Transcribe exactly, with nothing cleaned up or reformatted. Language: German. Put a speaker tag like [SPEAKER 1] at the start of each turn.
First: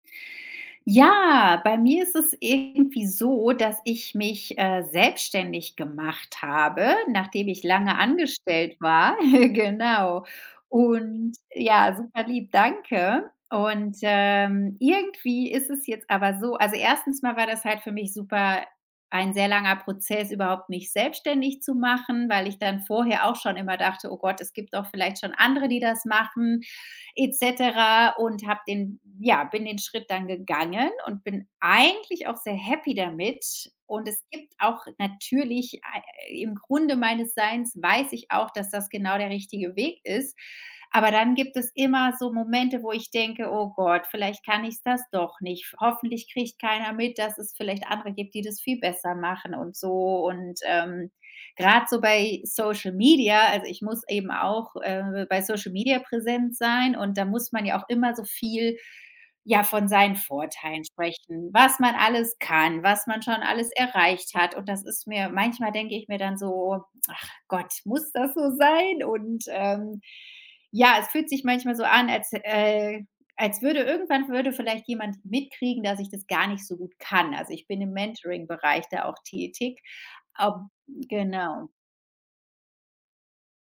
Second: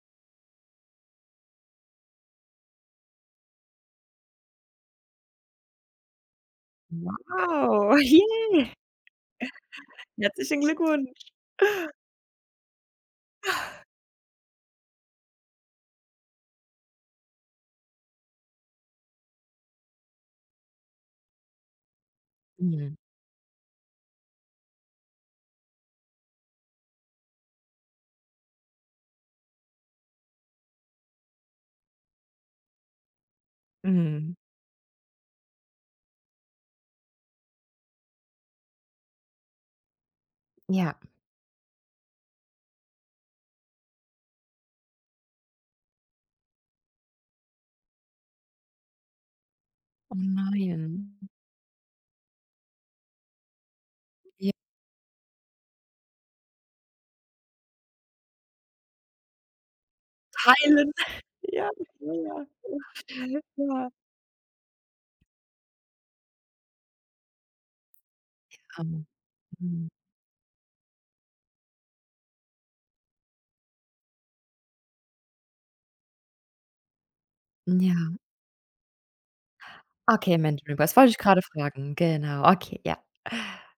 [SPEAKER 1] Ja, bei mir ist es irgendwie so, dass ich mich, äh, selbstständig gemacht habe, nachdem ich
[SPEAKER 2] Wow!
[SPEAKER 1] lange
[SPEAKER 2] Hi
[SPEAKER 1] angestellt war Genau.
[SPEAKER 2] herzlichen Glückwunsch.
[SPEAKER 1] Und ja, superlieb, danke. Und, ähm, irgendwie ist es jetzt aber so also, Erstens mal war das halt für mich super ein sehr langer Prozess, überhaupt mich selbstständig zu machen, weil ich dann
[SPEAKER 2] Mhm.
[SPEAKER 1] vorher auch schon immer dachte: „Oh Gott, es gibt doch vielleicht schon andere, die das machen“, et cetera. Und habe den ja, bin den Schritt dann gegangen und bin eigentlich auch sehr happy damit. Und es
[SPEAKER 2] Mhm.
[SPEAKER 1] gibt auch natürlich ei im Grunde meines Seins weiß ich auch, dass das genau der richtige Weg ist.
[SPEAKER 2] Ja.
[SPEAKER 1] Aber dann gibt es immer so Momente, wo ich denke: „Oh Gott, vielleicht kann ich's das doch nicht. Hoffentlich kriegt keiner mit, dass es vielleicht andere gibt, die das viel besser machen und
[SPEAKER 2] Oh
[SPEAKER 1] so.“ Und,
[SPEAKER 2] nein.
[SPEAKER 1] ähm, grad so bei Social Media also, ich muss eben
[SPEAKER 2] J
[SPEAKER 1] auch, äh, bei Social Media präsent sein und da muss man ja auch immer so viel, ja, von seinen Vorteilen
[SPEAKER 2] Teilen.
[SPEAKER 1] sprechen,
[SPEAKER 2] Ja,
[SPEAKER 1] was man
[SPEAKER 2] ja,
[SPEAKER 1] alles
[SPEAKER 2] ja,
[SPEAKER 1] kann, was man schon
[SPEAKER 2] ja,
[SPEAKER 1] alles
[SPEAKER 2] ja.
[SPEAKER 1] erreicht hat. Und das ist mir manchmal denke ich mir dann so: „Ach Gott, muss das so sein?“
[SPEAKER 2] Ähm,
[SPEAKER 1] Und,
[SPEAKER 2] mhm.
[SPEAKER 1] ähm, ja, es fühlt sich manchmal so an, als äh, als würde irgendwann würde vielleicht jemand mitkriegen, dass ich das gar nicht so gut kann. Also, ich
[SPEAKER 2] M
[SPEAKER 1] bin im
[SPEAKER 2] ja.
[SPEAKER 1] Mentoringbereich da auch tätig
[SPEAKER 2] Okay, im
[SPEAKER 1] ob
[SPEAKER 2] Mentoring, das wollte ich gerade
[SPEAKER 1] genau.
[SPEAKER 2] fragen. Genau, okay, ja.